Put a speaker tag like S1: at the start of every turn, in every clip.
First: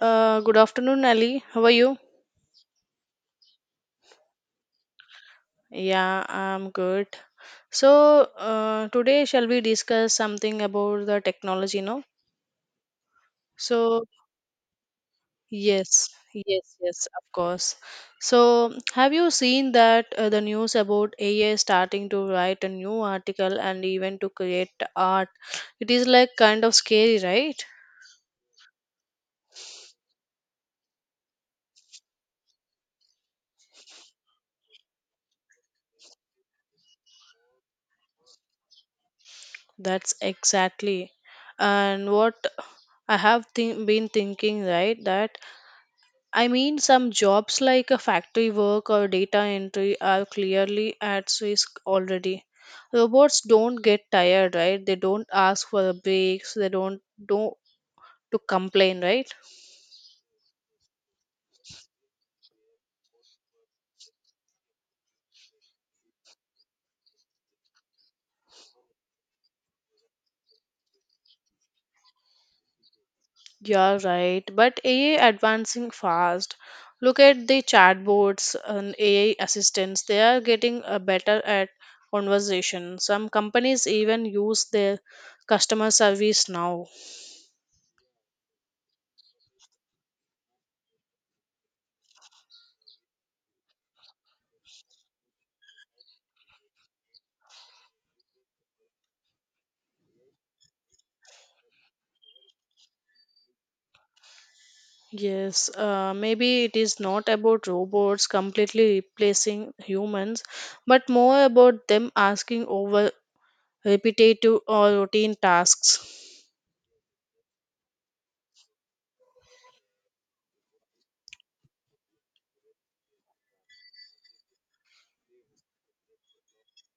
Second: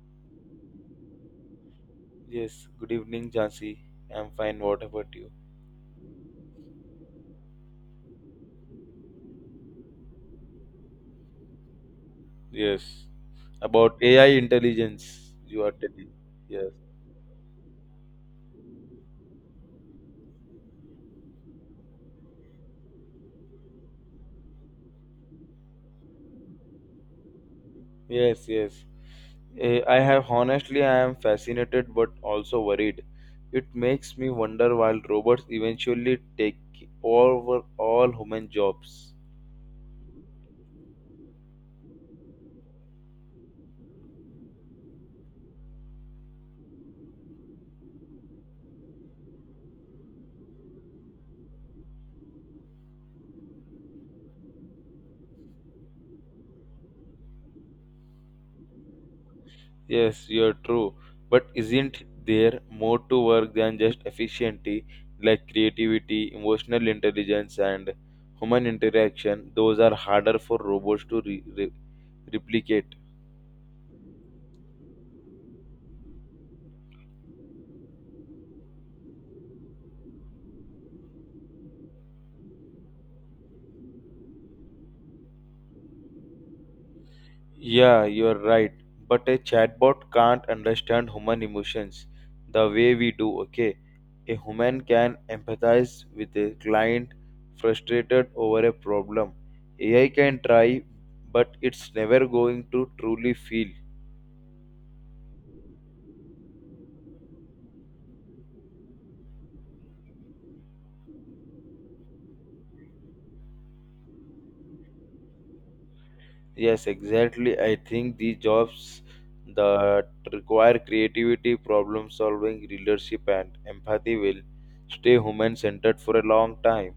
S1: Good afternoon, Ali. How are you?
S2: Yes, good evening, Jansi. I'm fine. What about you?
S1: Yeah, I'm good. Today shall we discuss something about the technology, no?
S2: Yes, about
S1: So,
S2: AI intelligence, you are telling.
S1: yes, yes,
S2: Yes,
S1: yes, of course. So, have you seen that the news about AI starting to write a new article and even to create art? It is like kind of scary, right?
S2: yes, yes. I have honestly, I am fascinated but also worried. It makes me wonder while robots eventually take over all human jobs.
S1: That's exactly. And what I have been thinking, right, that I mean, some jobs like a factory work or data entry are clearly at risk already. Robots don't get tired, right? They don't ask for a breaks. They don't to complain, right?
S2: Yes, you're true. But isn't there more to work than just efficiency, like creativity, emotional intelligence, and human interaction? Those are harder for robots to replicate.
S1: You're right. But AI advancing fast. Look at the chatbots and AI assistants. They are getting better at conversation. Some companies even use their customer service now.
S2: Yeah, you're right. But a chatbot can't understand human emotions the way we do, okay? A human can empathize with a client frustrated over a problem. AI can try, but it's never going to truly feel.
S1: Yes, maybe it is not about robots completely replacing humans, but more about them asking over repetitive or routine tasks.
S2: Yes, exactly. I think these jobs that require creativity, problem solving, leadership, and empathy will stay human centered for a long time.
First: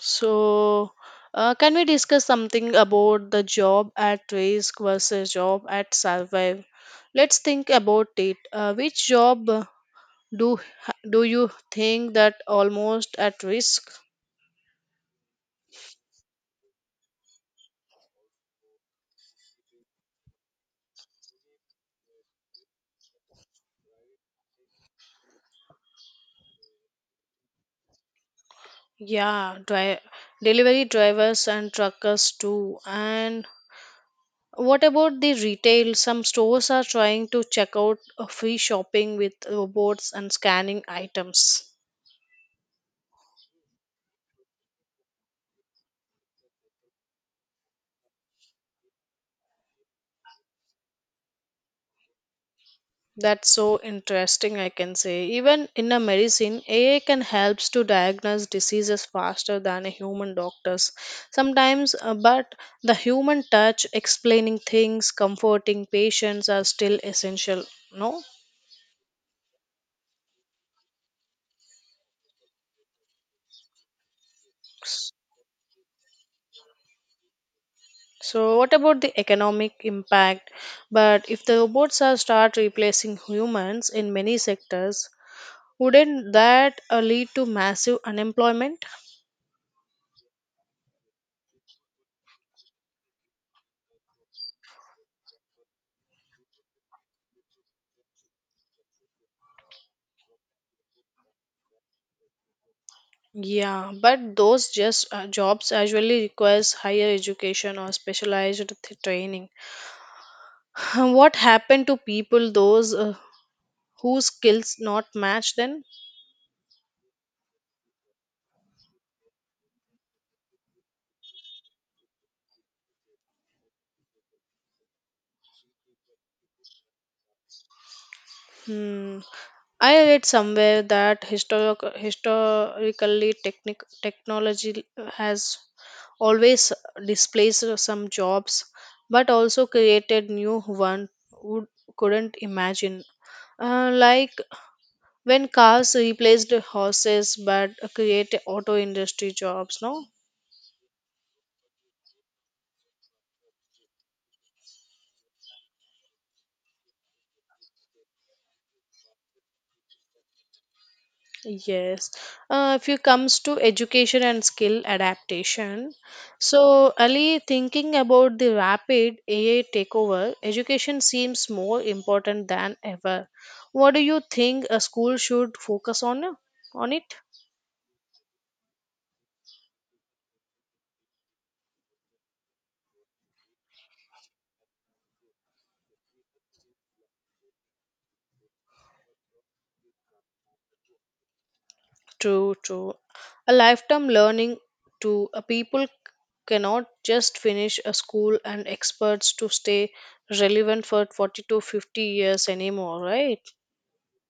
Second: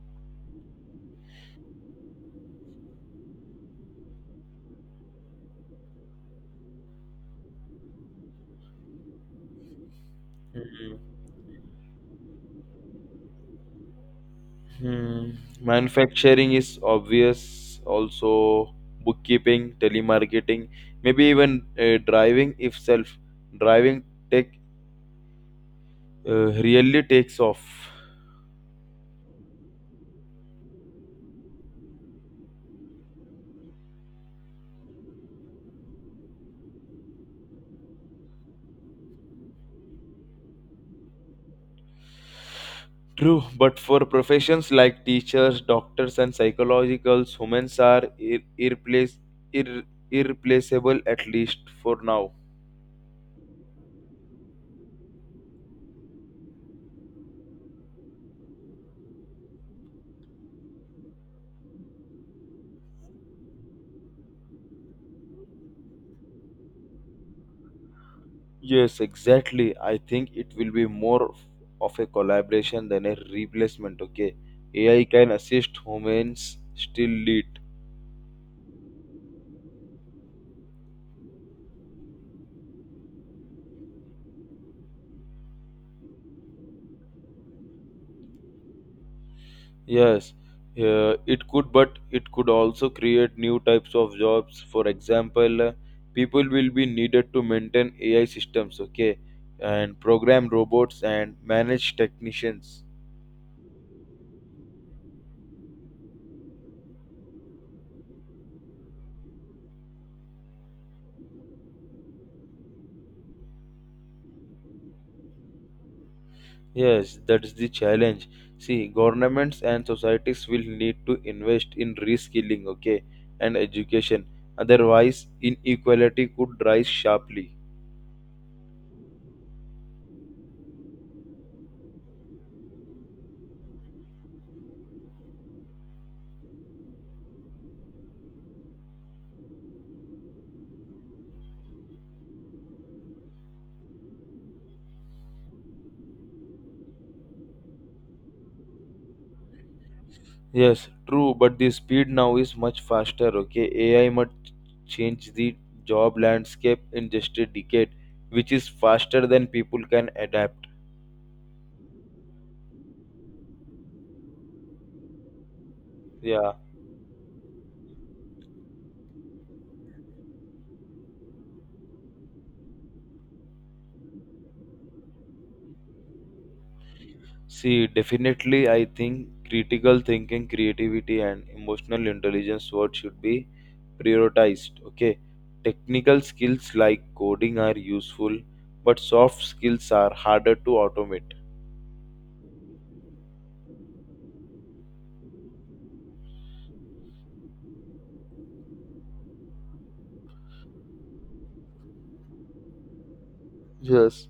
S1: So, can we discuss something about the job at risk versus job at survive? Let's think about it. Which job do
S2: Mhm.
S1: do you think that almost at risk?
S2: Hmm. Manufacturing is obvious, also bookkeeping, telemarketing, maybe even driving if self driving tech really takes off.
S1: Yeah, delivery drivers and truckers too, and what about the retail? Some stores are trying to check out free shopping with robots and scanning items.
S2: True, but for professions like teachers, doctors, and psychologicals, humans are ir- irreplaceable, at least for now.
S1: That's so interesting, I can say. Even in a medicine, AI can help to diagnose diseases faster than a human doctors. Sometimes, but the human touch, explaining things, comforting patients are still essential, no?
S2: Yes, exactly. I think it will be more of a collaboration than a replacement. Okay, AI can assist humans, still lead.
S1: So, what about the economic impact? But if the robots are start replacing humans in many sectors, wouldn't that lead to massive unemployment?
S2: Yes, it could, but it could also create new types of jobs. For example, people will be needed to maintain AI systems, okay, and program robots and manage technicians.
S1: Yeah, but those just jobs usually requires higher education or specialized training. What happened to people those whose skills not match then?
S2: Yes, that is the challenge. See, governments and societies will need to invest in reskilling, okay, and education. Otherwise, inequality could rise sharply.
S1: Hmm. I read somewhere that historically technology has always displaced some jobs, but also created new one would couldn't imagine. Like when cars replaced horses but create auto industry jobs, no.
S2: Yes, true, but the speed now is much faster. Okay, AI might change the job landscape in just a decade, which is faster than people can adapt.
S1: Yes, if it comes to education and skill adaptation.
S2: Yeah,
S1: So Ali, thinking about the rapid AI takeover, education seems more important than ever. What do you think a school should focus on it?
S2: see, definitely, I think critical thinking, creativity, and emotional intelligence what should be prioritized. Okay, technical skills like coding are useful, but soft skills are harder to automate.
S1: True, true. A lifetime learning to a people cannot just finish a school and experts to stay relevant for 40 to 50 years anymore, right?
S2: Yes,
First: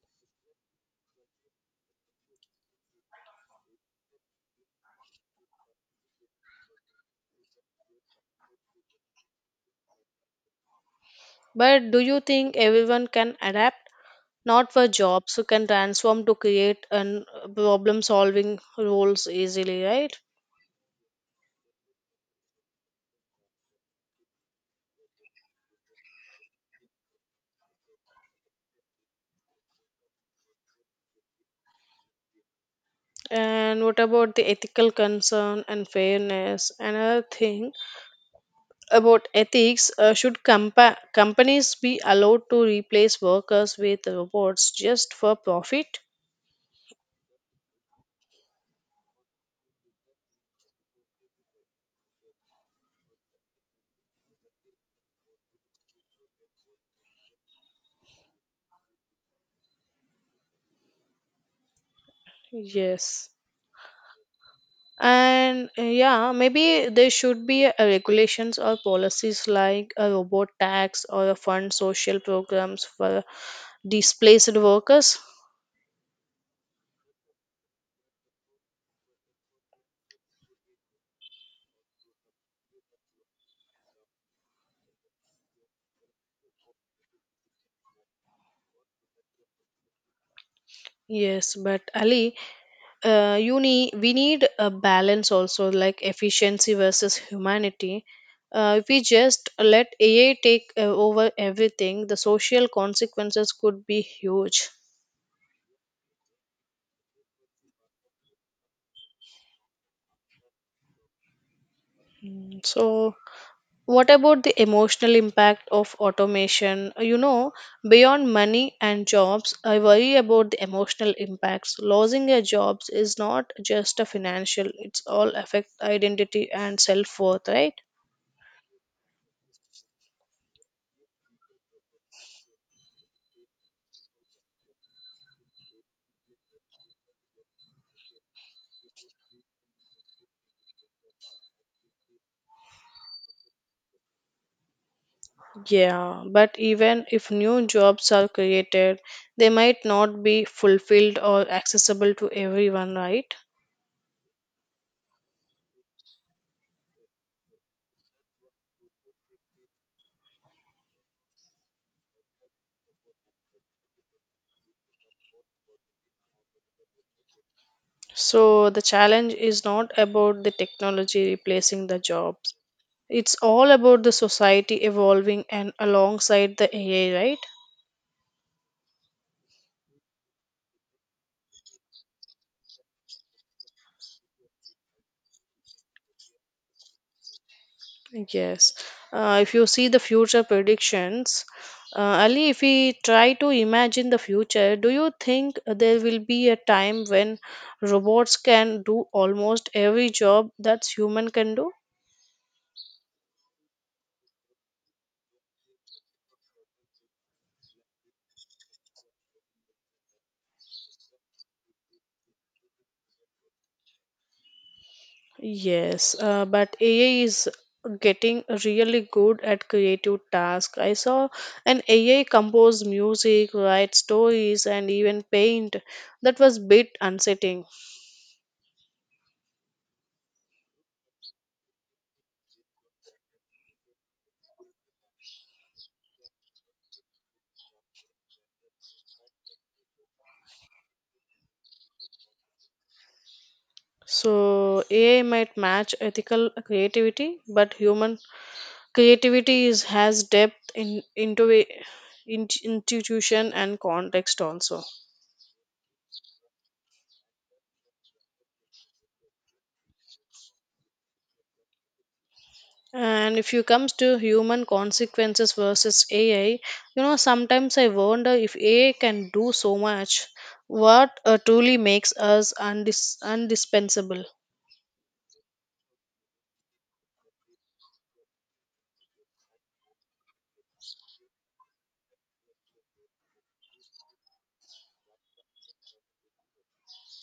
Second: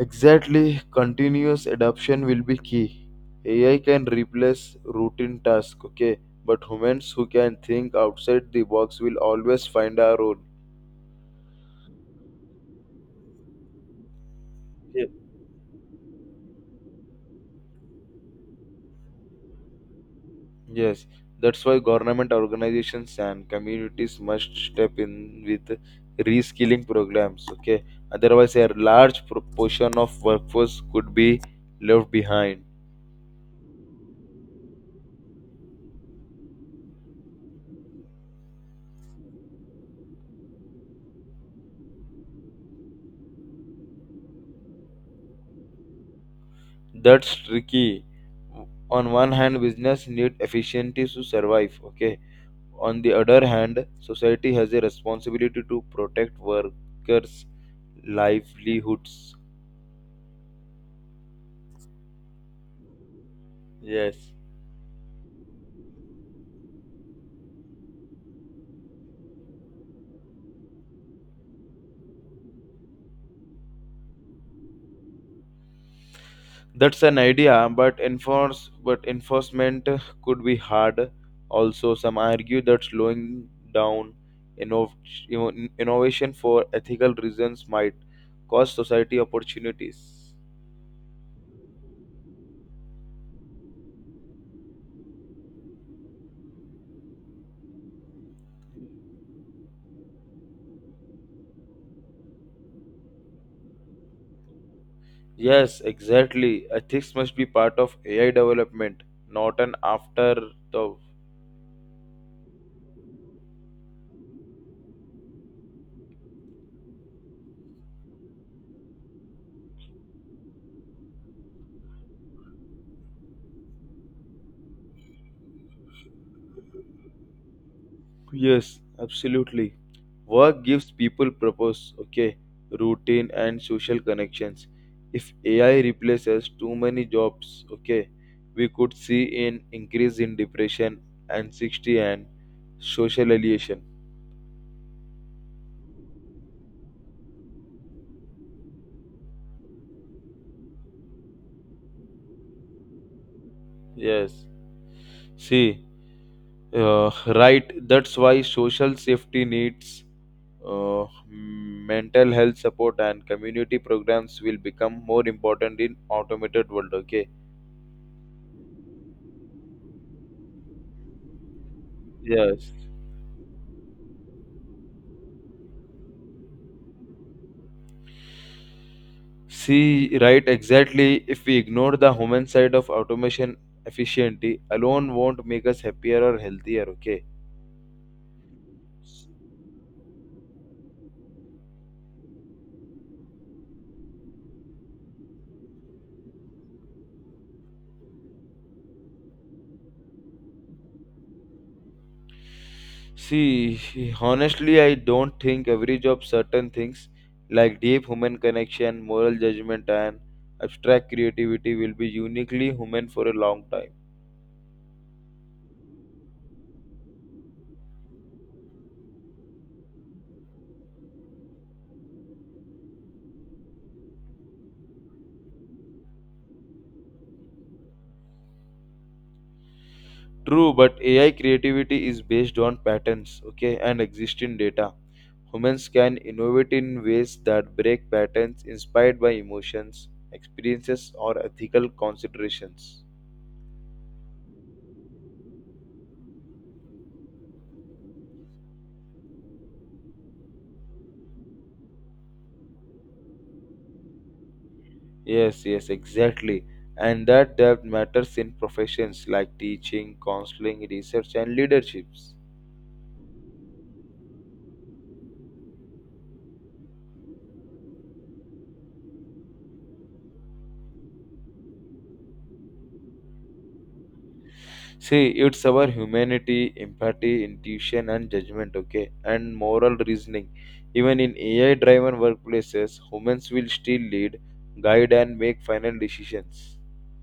S2: exactly, continuous adoption will be key. AI can replace routine tasks, okay, but humans who can think outside the box will always find a role.
S1: But do you think everyone can adapt? Not for
S2: Yeah.
S1: jobs who can transform to create and problem solving roles easily, right?
S2: Yes, that's why government organizations and communities must step in with reskilling programs, okay? Otherwise, a large proportion of workforce could be left behind.
S1: And what about the ethical concern and fairness? Another thing about ethics, should companies be allowed to replace workers with robots just for profit?
S2: That's tricky. On one hand, business need efficiency to survive, okay? On the other hand, society has a responsibility to protect workers' livelihoods.
S1: Yes,
S2: Yes,
S1: and yeah, maybe there should be a regulations or policies like a robot tax or a fund social programs for displaced workers.
S2: that's an idea, but enforcement could be hard. Also, some argue that slowing down innov- innovation for ethical reasons might cost society opportunities.
S1: Yes, but Ali, you need we need a balance also, like efficiency versus humanity. If we just let AI take over everything, the social consequences could be huge.
S2: Yes, exactly. Ethics must be part of AI development, not an afterthought.
S1: Mm, so what about the emotional impact of automation? You know, beyond money and jobs, I worry about the emotional impacts. Losing your jobs is not just a financial, it's all affect identity and self-worth, right?
S2: Yes, absolutely. Work gives people purpose, okay, routine and social connections. If AI replaces too many jobs, okay, we could see an increase in depression, anxiety, and social alienation.
S1: Yeah, but even if new jobs are created, they might not be fulfilled or accessible to everyone, right?
S2: Yes. See, right. That's why social safety needs mental health support and community programs will become more important in automated world. Okay.
S1: So the challenge is not about the technology replacing the jobs.
S2: Yes.
S1: It's all about the society evolving and alongside the AI, right?
S2: See, right, exactly. If we ignore the human side of automation, efficiency alone won't make us happier or healthier, okay?
S1: Yes. If you see the future predictions, Ali, if we try to imagine the future, do you think there will be a time when robots can do almost every job that human can do?
S2: See, honestly, I don't think every job, certain things like deep human connection, moral judgment, and abstract creativity will be uniquely human for a long time.
S1: Yes, but AI is getting really good at creative tasks. I saw an AI compose music, write stories, and even paint. That was bit unsettling.
S2: True, but AI creativity is based on patterns, okay, and existing data. Humans can innovate in ways that break patterns inspired by emotions, experiences, or ethical considerations.
S1: So AI might match ethical creativity, but human creativity is has depth in into a- in, institution and context also.
S2: Yes, yes, exactly. And that depth matters in professions like teaching, counseling, research, and leaderships.
S1: And if you comes to human consequences versus AI, you know, sometimes I wonder if AI can do so much. What truly makes us undispensable?
S2: See, it's our humanity, empathy, intuition, and judgment, okay, and moral reasoning. Even in AI driven workplaces, humans will still lead, guide, and make final decisions.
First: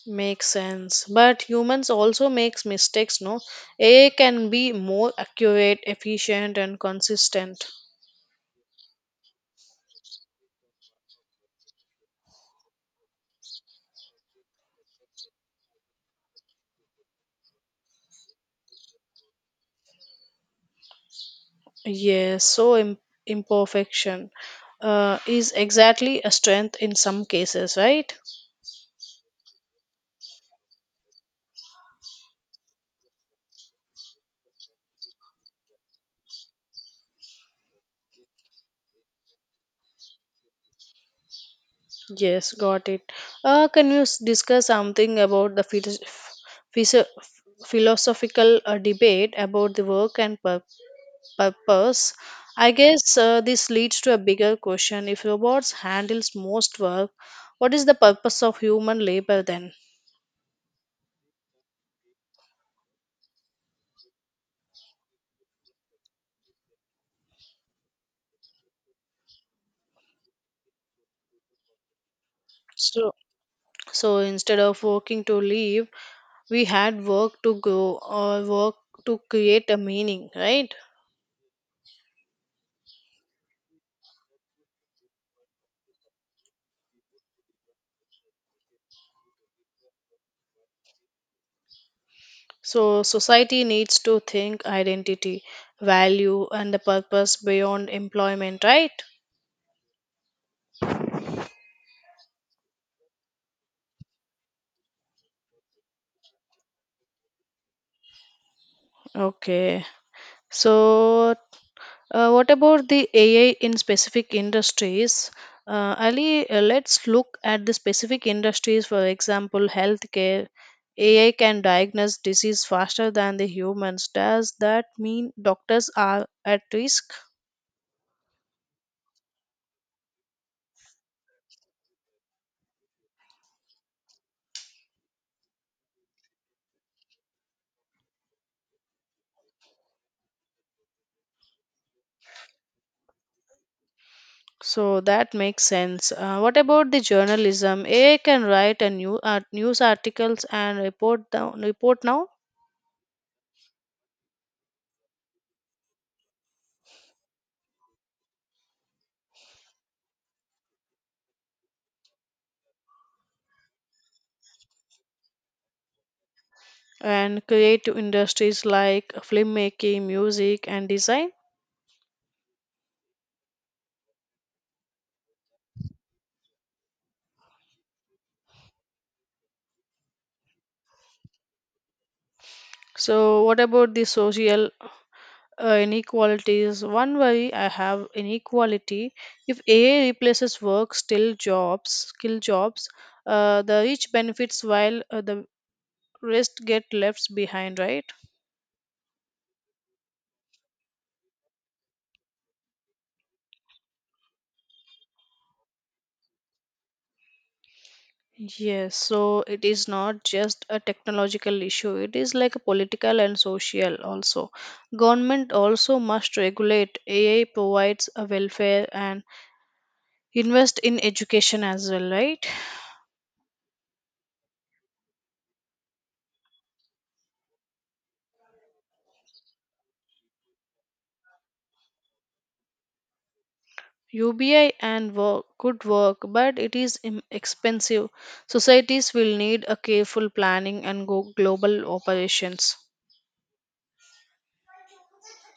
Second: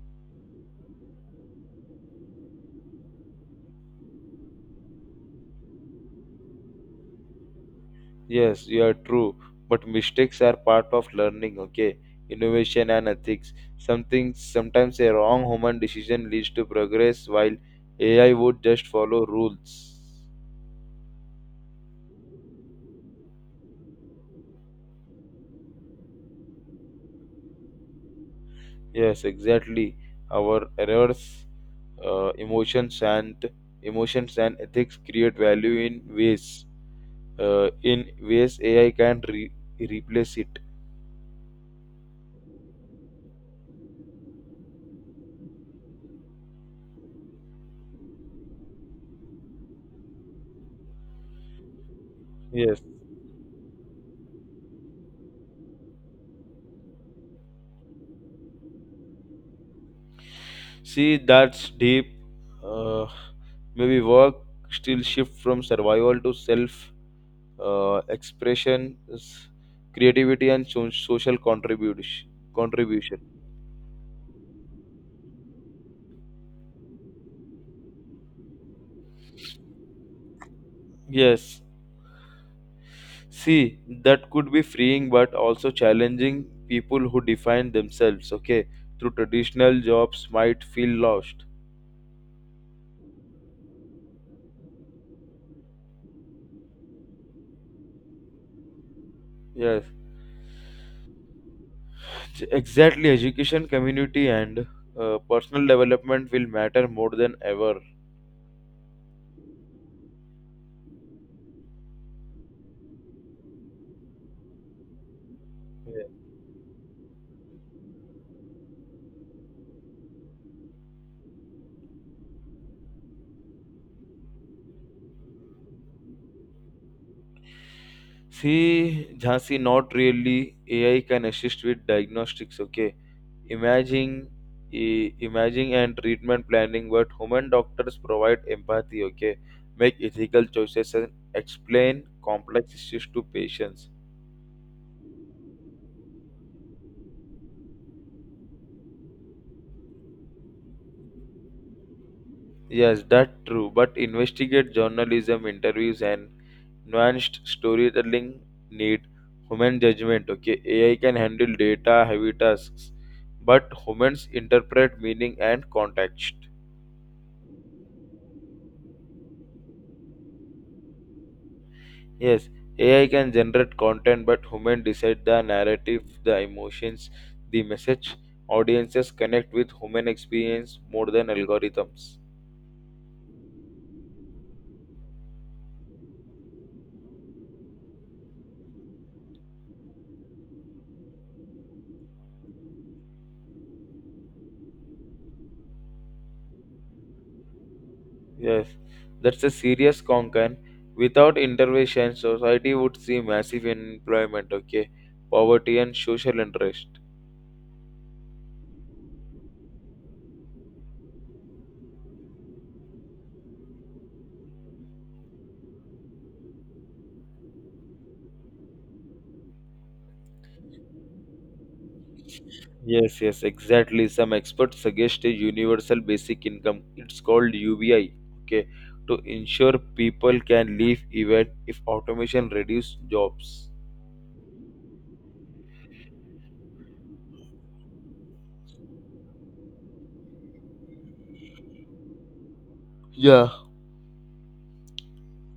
S1: Makes sense, but humans also makes mistakes. No, AI can be more accurate, efficient, and consistent.
S2: Yes, you are true. But mistakes are part of learning, okay? Innovation and ethics. Something sometimes a wrong human decision leads to progress while AI would just follow rules.
S1: Yes, so imperfection is exactly a strength in some cases, right?
S2: Yes, exactly. Our errors, uh, emotions and emotions and ethics create value in ways. In ways AI can replace it.
S1: Yes, got it. Can you discuss something about the philo- philosophical debate about the work and purpose? I
S2: Yes.
S1: guess this leads to a bigger question. If robots handles most work, what is the purpose of human labor then?
S2: See, that's deep. Uh, Maybe work still shift from survival to self expression, creativity, and social contribution.
S1: So,
S2: Contribution.
S1: so instead of working to live, we had work to go or work to create a meaning, right?
S2: Yes. See, that could be freeing, but also challenging. People who define themselves, okay, through traditional jobs might feel lost.
S1: So society needs to think identity, value, and the purpose beyond employment, right?
S2: Yes, exactly. Education, community, and personal development will matter more than ever.
S1: Okay, so what about the AI in specific industries? Ali, let's look at the specific industries, for example healthcare. AI can diagnose disease faster than the humans. Does that mean doctors are at risk?
S2: See, Jhansi, not really. AI can assist with diagnostics, okay? Imaging, imaging and treatment planning, but human doctors provide empathy, okay? Make ethical choices and explain complex issues to patients.
S1: So that makes sense. What about the journalism? AI can write a new art, news articles and report down, report now.
S2: Yes, that's true. But investigate journalism, interviews, and nuanced storytelling need human judgment. Okay, AI can handle data heavy tasks, but humans interpret meaning and context.
S1: And creative industries like filmmaking, music, and design.
S2: Yes, AI can generate content, but human decide the narrative, the emotions, the message. Audiences connect with human experience more than algorithms.
S1: So what about the social inequalities? One worry I have, inequality. If AI replaces work, still jobs, skill jobs, the rich benefits while the rest get left behind, right?
S2: Yes, that's a serious concern. Without intervention, society would see massive unemployment, okay, poverty and social unrest.
S1: Yes, so it is not just a technological issue, it is like a political and social also. Government also must regulate. AI provides a welfare and invest in education as well, right?
S2: Yes, yes, exactly. Some experts suggest a universal basic income. It's called UBI. Okay, to ensure people can live even if automation reduce jobs.
S1: UBI and work could work, but it is expensive. Societies will need a careful planning and go global operations.
S2: Yeah.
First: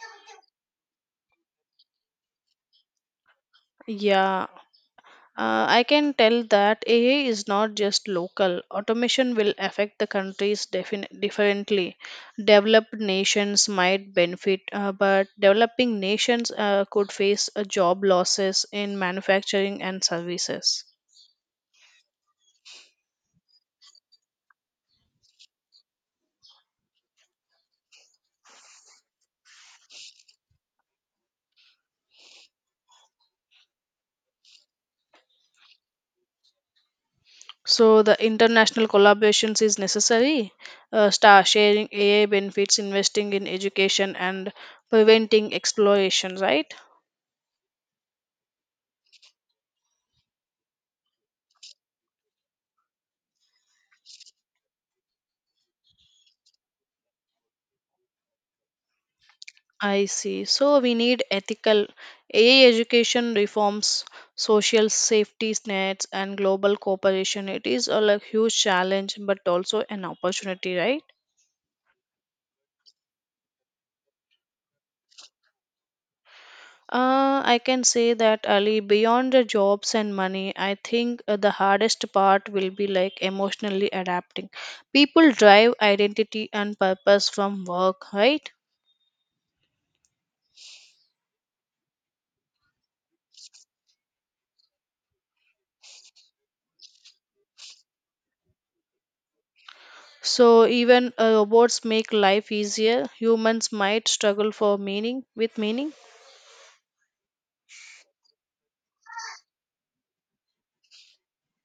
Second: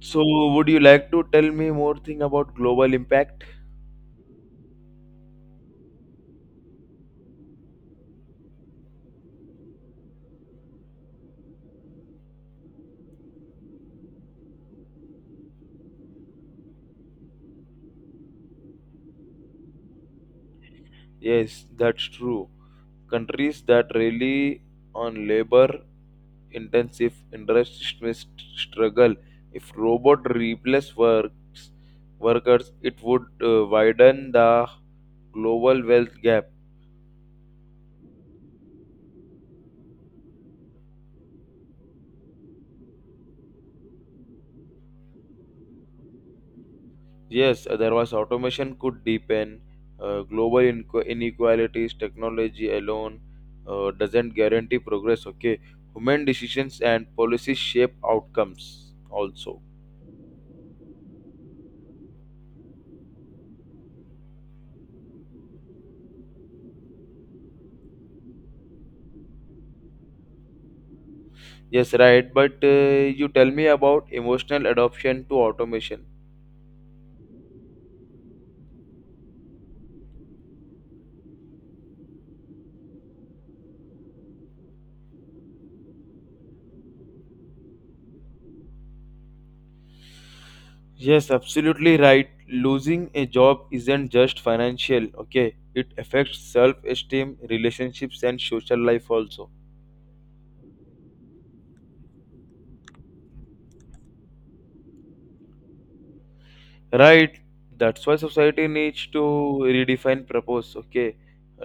S2: So, would you like to tell me more thing about global impact?
S1: Yeah, I can tell that AI is not just local. Automation will affect the countries differently. Developed nations might benefit, but developing nations could face job losses in manufacturing and services.
S2: Yes, that's true. Countries that rely on labor intensive industrial struggle. If robot replace works workers, it would widen the global wealth gap.
S1: So, the international collaborations is necessary. Star sharing AI benefits, investing in education, and preventing exploration, right?
S2: Yes, otherwise automation could deepen global inequalities. Technology alone doesn't guarantee progress. Okay, human decisions and policies shape outcomes also.
S1: I see. So we need ethical AI education reforms, social safety nets, and global cooperation. It is all a like, huge challenge, but also an opportunity, right?
S2: Yes, right. But you tell me about emotional adoption to automation.
S1: I can say that Ali, beyond the jobs and money, I think the hardest part will be like emotionally adapting. People drive identity and purpose from work, right?
S2: Yes, absolutely right. Losing a job isn't just financial, okay? It affects self esteem, relationships, and social life also.
S1: So even robots make life easier. Humans might struggle for meaning with meaning.
S2: Right? That's why society needs to redefine purpose, okay?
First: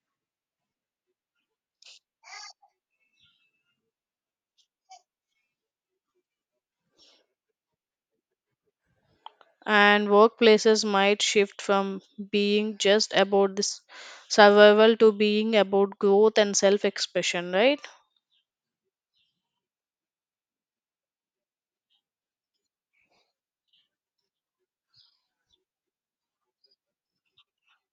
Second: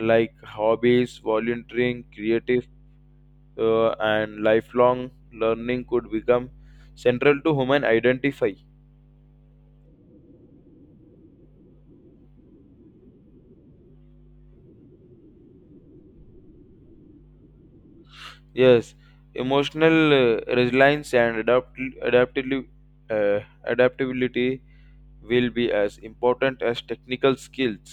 S2: Like hobbies, volunteering, creative, and lifelong learning could become central to human identify.
S1: And workplaces might shift from being just about this survival to being about growth and self expression, right?
S2: Yes, emotional resilience and uh, adaptability will be as important as technical skills.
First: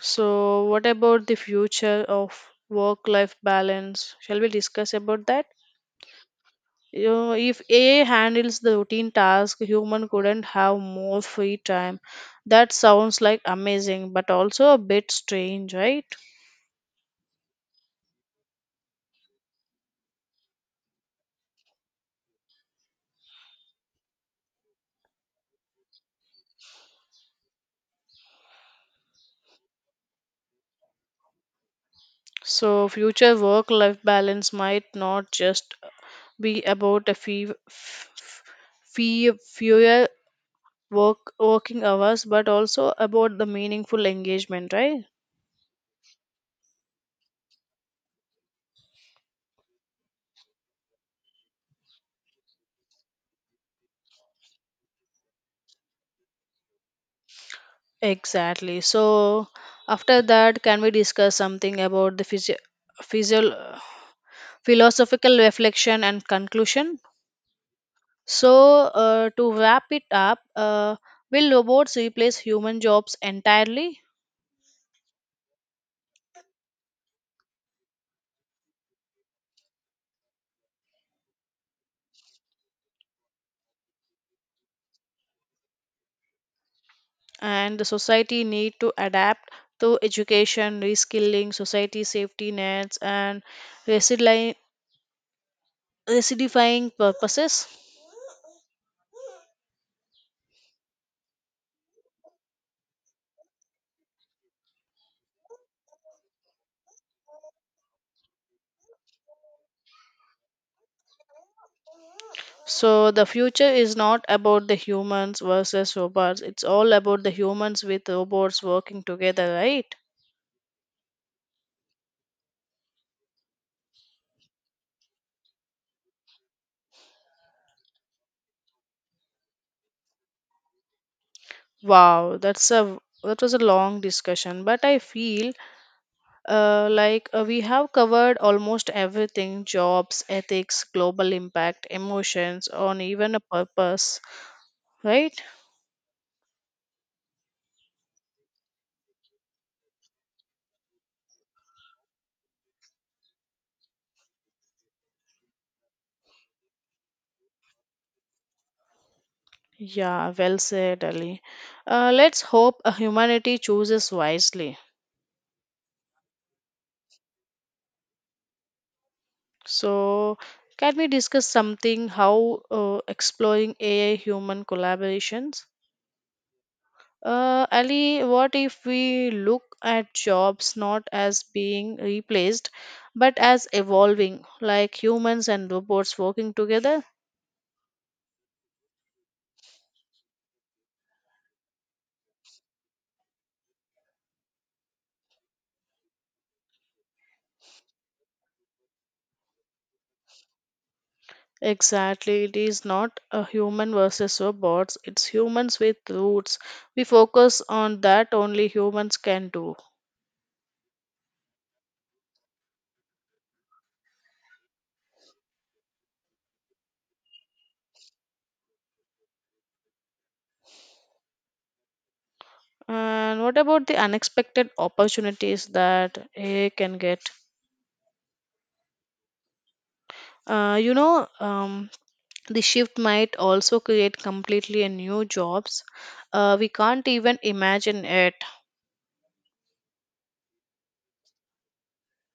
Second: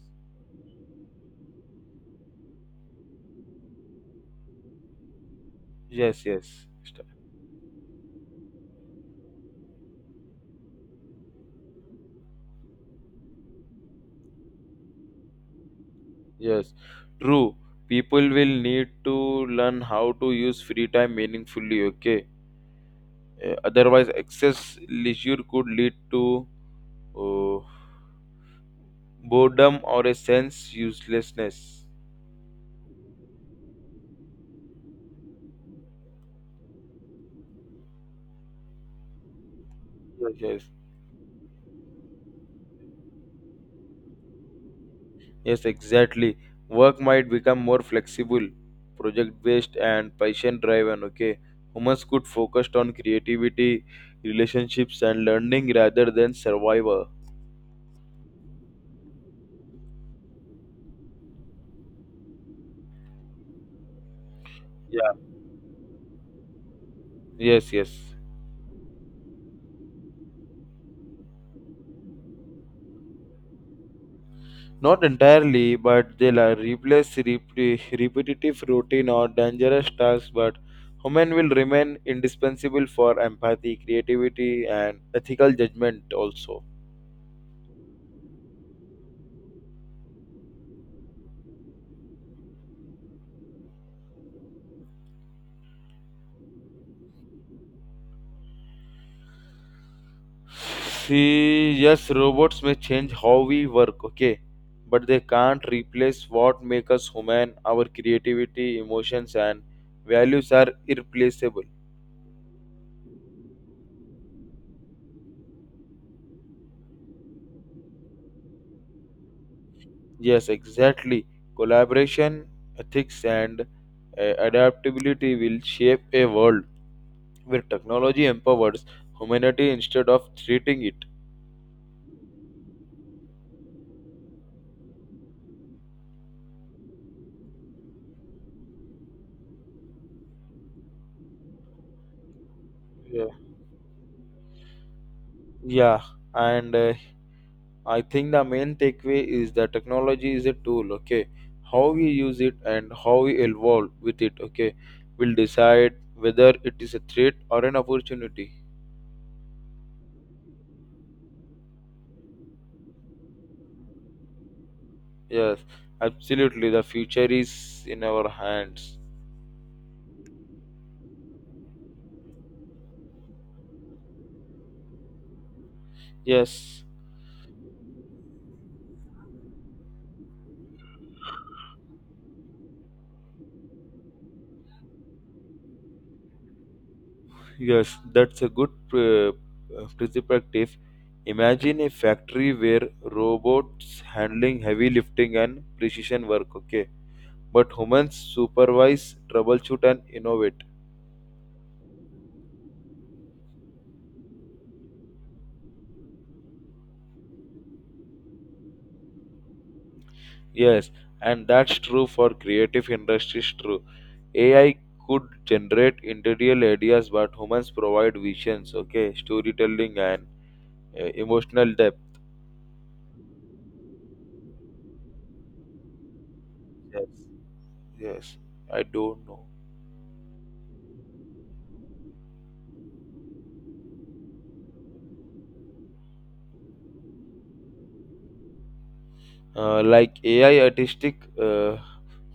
S1: So what about the future of work life balance, shall we discuss about that?
S2: Yes, yes,
S1: You
S2: st-
S1: know, if AI handles the routine task, human couldn't have more free time. That sounds like amazing but also a bit strange, right?
S2: yes. True. People will need to learn how to use free time meaningfully. Okay. Otherwise, excess leisure could lead to uh, boredom or a sense uselessness.
S1: So future work life balance might not just be about a fee, f- f- fee fewer
S2: Yes, yes.
S1: work working hours, but also about the meaningful engagement, right?
S2: Yes, exactly. Work might become more flexible, project based, and patient driven. Okay, humans could focus on creativity, relationships, and learning rather than survival.
S1: Exactly. So after that can we discuss something about the physio-
S2: Yeah.
S1: philosophical reflection and conclusion?
S2: Yes, yes.
S1: So to wrap it up, will robots replace human jobs entirely?
S2: Not entirely, but they'll replace repetitive routine or dangerous tasks, but human will remain indispensable for empathy, creativity, and ethical judgment also.
S1: And the society need to adapt to education reskilling, society safety nets, and resili- recidifying purposes.
S2: See, yes, robots may change how we work, okay, but they can't replace what makes us human. Our creativity, emotions, and values are irreplaceable.
S1: So the future is not about the humans versus robots, it's all about the humans with robots working together, right?
S2: Yes, exactly. Collaboration, ethics, and adaptability will shape a world where technology empowers humanity instead of treating it.
S1: Wow, that's a, that was a long discussion, but I feel like we have covered almost everything: jobs, ethics, global impact, emotions on
S2: Yeah,
S1: even a purpose, right?
S2: yeah, and I think the main takeaway is that technology is a tool, okay? How we use it and how we evolve with it, okay, will decide whether it is a threat or an opportunity.
S1: Yeah, well said, Ali. Let's hope humanity chooses wisely.
S2: Yes, absolutely. The future is in our hands.
S1: So, can we discuss something how exploring AI human collaborations?
S2: Yes,
S1: Ali, what if we look at jobs not as being replaced but as evolving, like humans and robots working together?
S2: yes, that's a good perspective. Imagine a factory where robots handling heavy lifting and precision work, okay? But humans supervise, troubleshoot, and innovate.
S1: Exactly, it is not a human versus robots, it's humans with roots. We focus on that only humans can do.
S2: Yes, and that's true for creative industries true. AI could generate interior ideas, but humans provide visions, okay, storytelling and emotional depth.
S1: And what about the unexpected opportunities that AI can
S2: Yes,
S1: get?
S2: yes, I don't know.
S1: Uh, you know, um, the shift might also create completely a new jobs. We can't even imagine it.
S2: Like AI artistic,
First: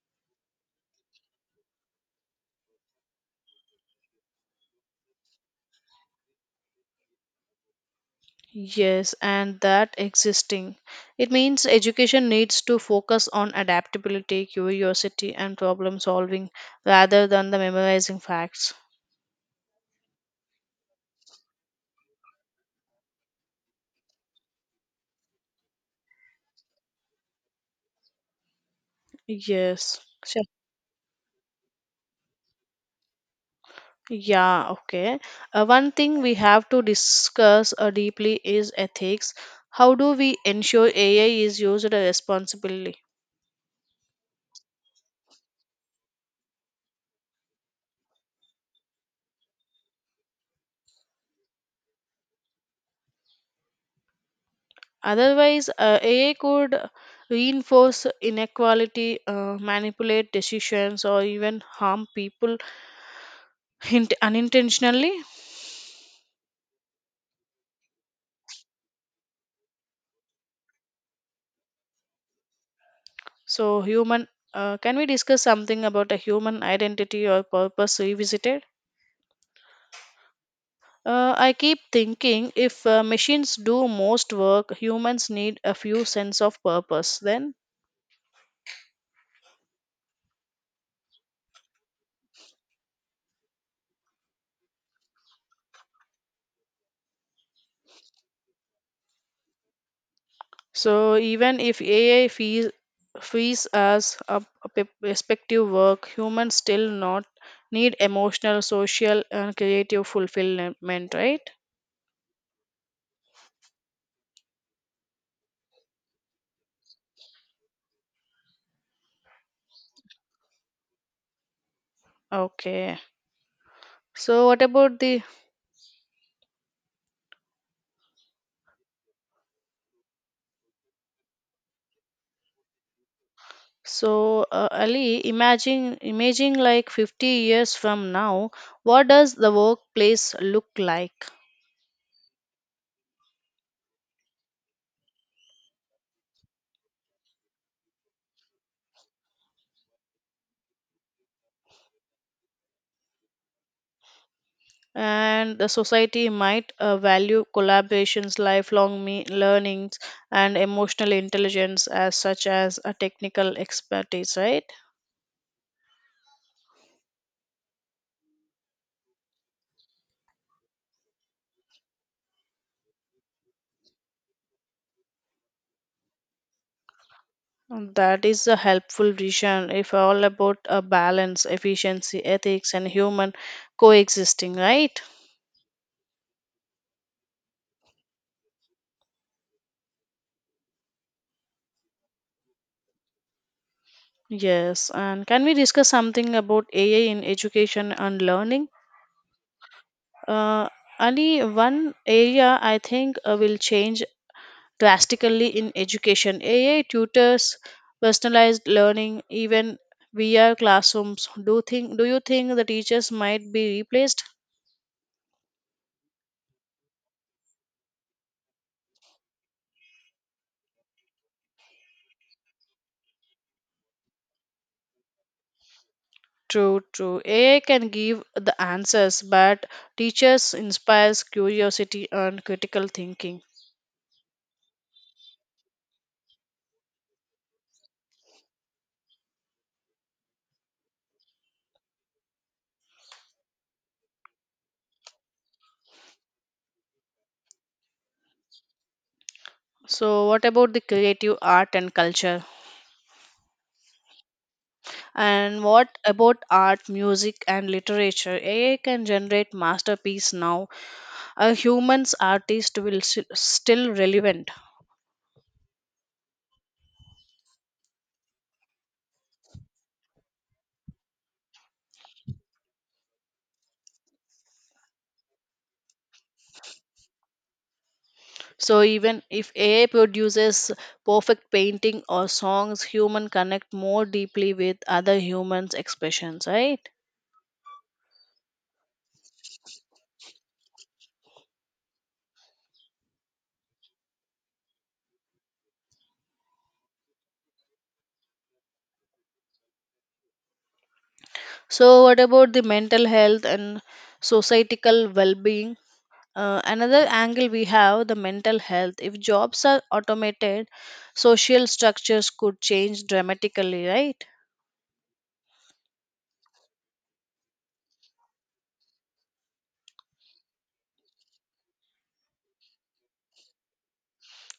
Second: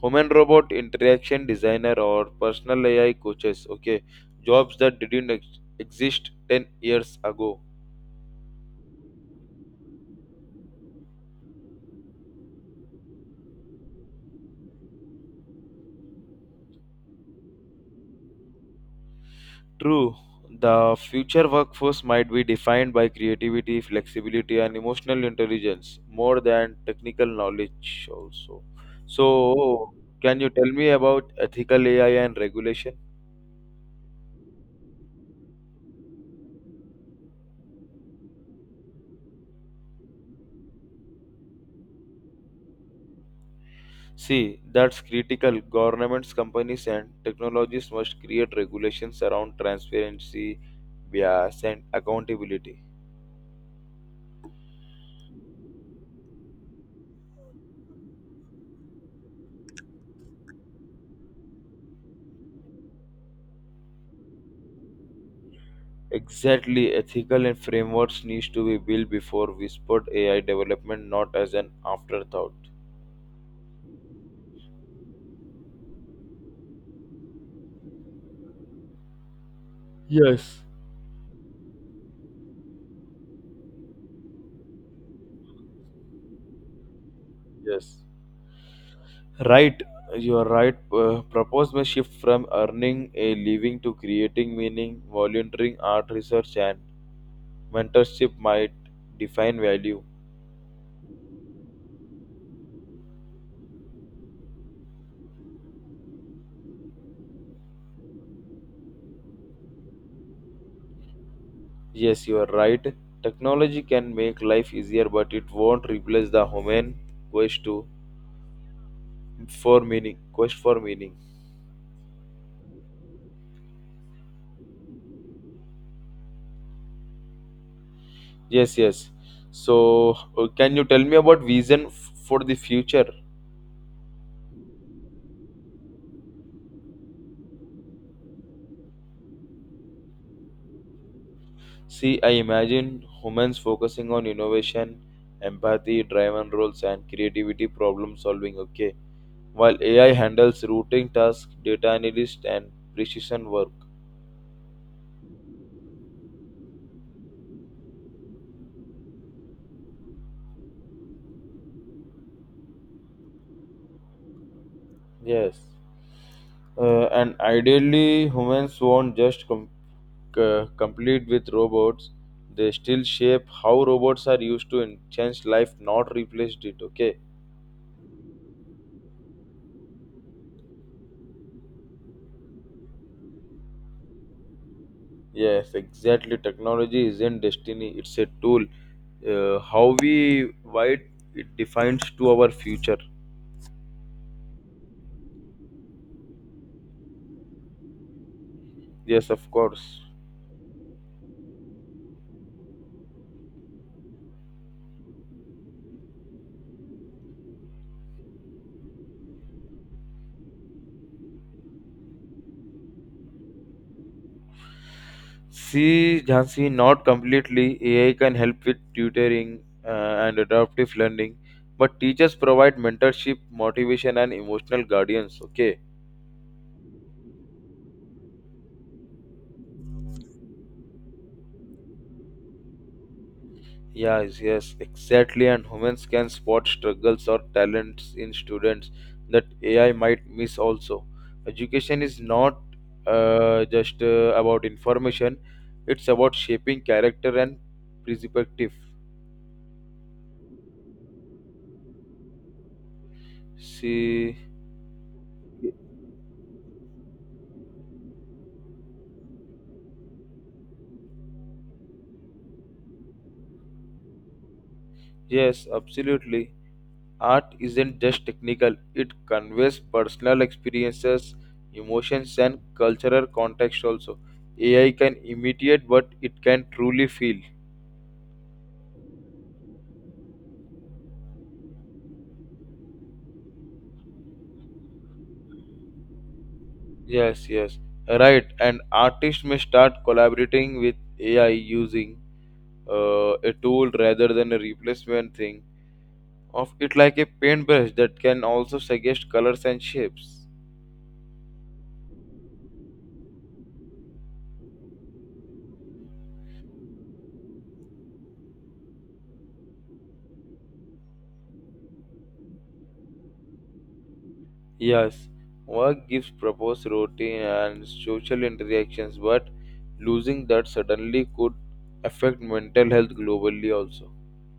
S2: human robot interaction designer or personal AI coaches, okay, jobs that didn't exist 10 years ago.
S1: Yes, and that existing. It means education needs to focus on adaptability, curiosity, and problem solving rather than the memorizing facts.
S2: True, the future workforce might be defined by creativity, flexibility, and emotional intelligence more than technical knowledge, also. So,
S1: Yes.
S2: can you tell me about ethical AI and regulation?
S1: Yeah, okay. One thing we have to discuss deeply is ethics. How do we ensure AI is used responsibly?
S2: See, that's critical. Governments, companies, and technologies must create regulations around transparency, bias, and accountability.
S1: Otherwise, AI could reinforce inequality, manipulate decisions, or even harm people unintentionally.
S2: Exactly, ethical and frameworks needs to be built before whispered AI development, not as an afterthought.
S1: So, human, can we discuss something about a human identity or purpose revisited?
S2: Yes,
S1: I keep thinking, if machines do most work, humans need a few sense of purpose then.
S2: Yes, right. You are right. Propose may shift from earning a living to creating meaning, volunteering, art research, and mentorship might define value.
S1: So even if AI fees as a respective work, humans still not need emotional, social, and creative fulfillment, right?
S2: Yes, you are right. Technology can make life easier, but it won't replace the human quest to for meaning. Quest for meaning.
S1: Okay. So what about the
S2: Yes, yes. So, can you tell me about vision for the future?
S1: so Ali? Imagine imaging like 50 years from now, what does the workplace look like?
S2: See, I imagine humans focusing on innovation, empathy, driven roles, and creativity problem solving, okay? While AI handles routing tasks, data analyst, and precision work.
S1: And the society might value collaborations, lifelong learnings, and emotional intelligence as such as a technical expertise, right?
S2: Yes. And ideally, humans won't just complete with robots, they still shape how robots are used to change life, not replaced it, okay?
S1: That is a helpful vision if all about a balance, efficiency, ethics, and human coexisting, right?
S2: Yes, exactly. Technology isn't destiny, it's a tool. How we why it, It defines to our future.
S1: Yes, and can we discuss something about AI in education and learning?
S2: Yes, of course.
S1: Uh, Only one area I think will change drastically in education. AI tutors, personalized learning, even VR classrooms. Do you think the teachers might be replaced?
S2: See, Jhansi, not completely. AI can help with tutoring and adaptive learning, but teachers provide mentorship, motivation and emotional guardians, okay?
S1: True, true. AI can give the answers, but teachers inspires curiosity and critical thinking.
S2: Yes, yes, exactly. And humans can spot struggles or talents in students that AI might miss also. Education is not just about information, it's about shaping character and perspective.
S1: So, what about the creative art and culture?
S2: See,
S1: And what about art, music, and literature? AI can generate masterpiece now. A human's artist will still relevant.
S2: yes, absolutely. Art isn't just technical, it conveys personal experiences, emotions, and cultural context also. AI can imitate, but it can truly feel.
S1: So even if AI produces perfect painting or songs, human connect more deeply with other humans' expressions, right?
S2: Yes, yes, right. And artists may start collaborating with AI using a tool rather than a replacement thing of it, like a paintbrush that can also suggest colors and shapes.
S1: So what about the mental health and societal well-being? Another angle we have the mental health. If jobs are automated, social structures could change dramatically, right?
S2: Yes, work gives proposed routine and social interactions, but losing that suddenly could affect mental health globally also.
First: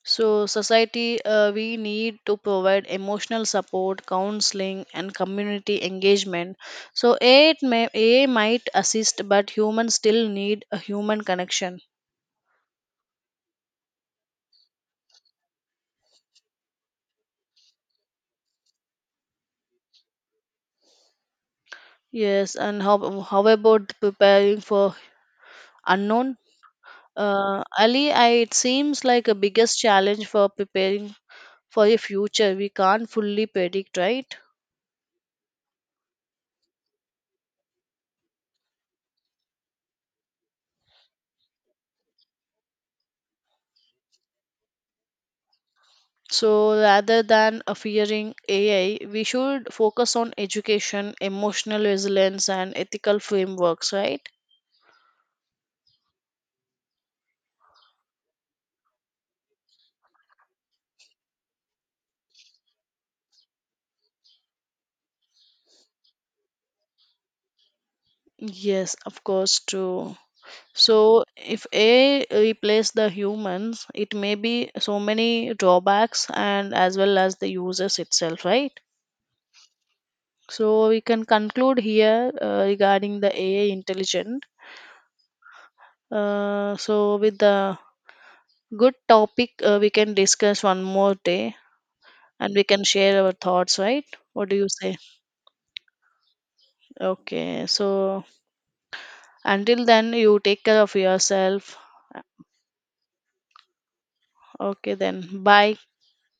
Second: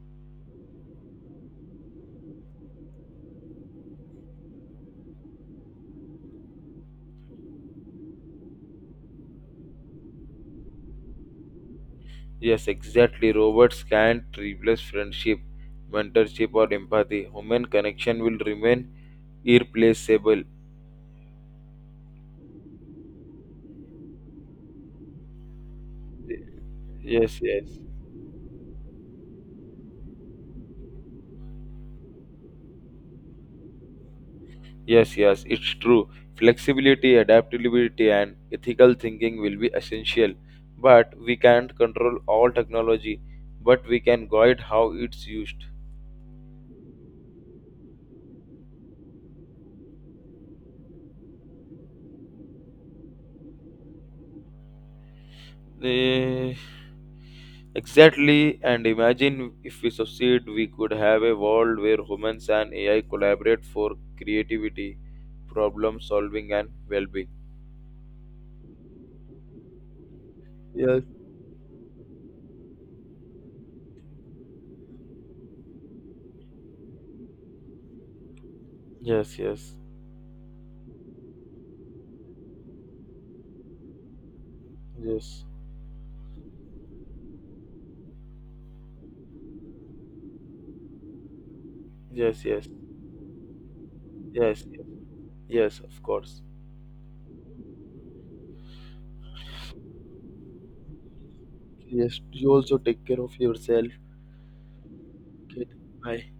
S1: So, society, we need to provide emotional support, counseling, and community engagement. So, AI might assist, but humans still need a human connection.
S2: Yes, exactly. Robots can't replace friendship, mentorship, or empathy. Human connection will remain irreplaceable.
S1: Yes, and how about preparing for unknown?
S2: Yes, yes.
S1: Ali, I, it seems like a biggest challenge for preparing for a future we can't fully predict, right?
S2: Yes, yes, it's true. Flexibility, adaptability, and ethical thinking will be essential. But we can't control all technology, but we can guide how it's used.
S1: So rather than fearing AI, we should focus on education, emotional resilience, and ethical frameworks, right?
S2: Eh, exactly, and imagine if we succeed, we could have a world where humans and AI collaborate for creativity, problem solving, and well being.
S1: Yes, of course, true.
S2: Yes,
S1: So if AI replace the humans, it may be so many drawbacks and as well as the users itself, right?
S2: yes, yes,
S1: So we can conclude here regarding the AI intelligent.
S2: yes,
S1: So with the good topic, we can discuss one more day.
S2: yes,
S1: And we
S2: yes,
S1: can share our thoughts, right? What do
S2: yes,
S1: you say?
S2: yes, of course.
S1: Okay, so until then, you take care of yourself.
S2: Yes, you also take care of yourself.
S1: Okay, then
S2: Okay,
S1: bye.
S2: bye.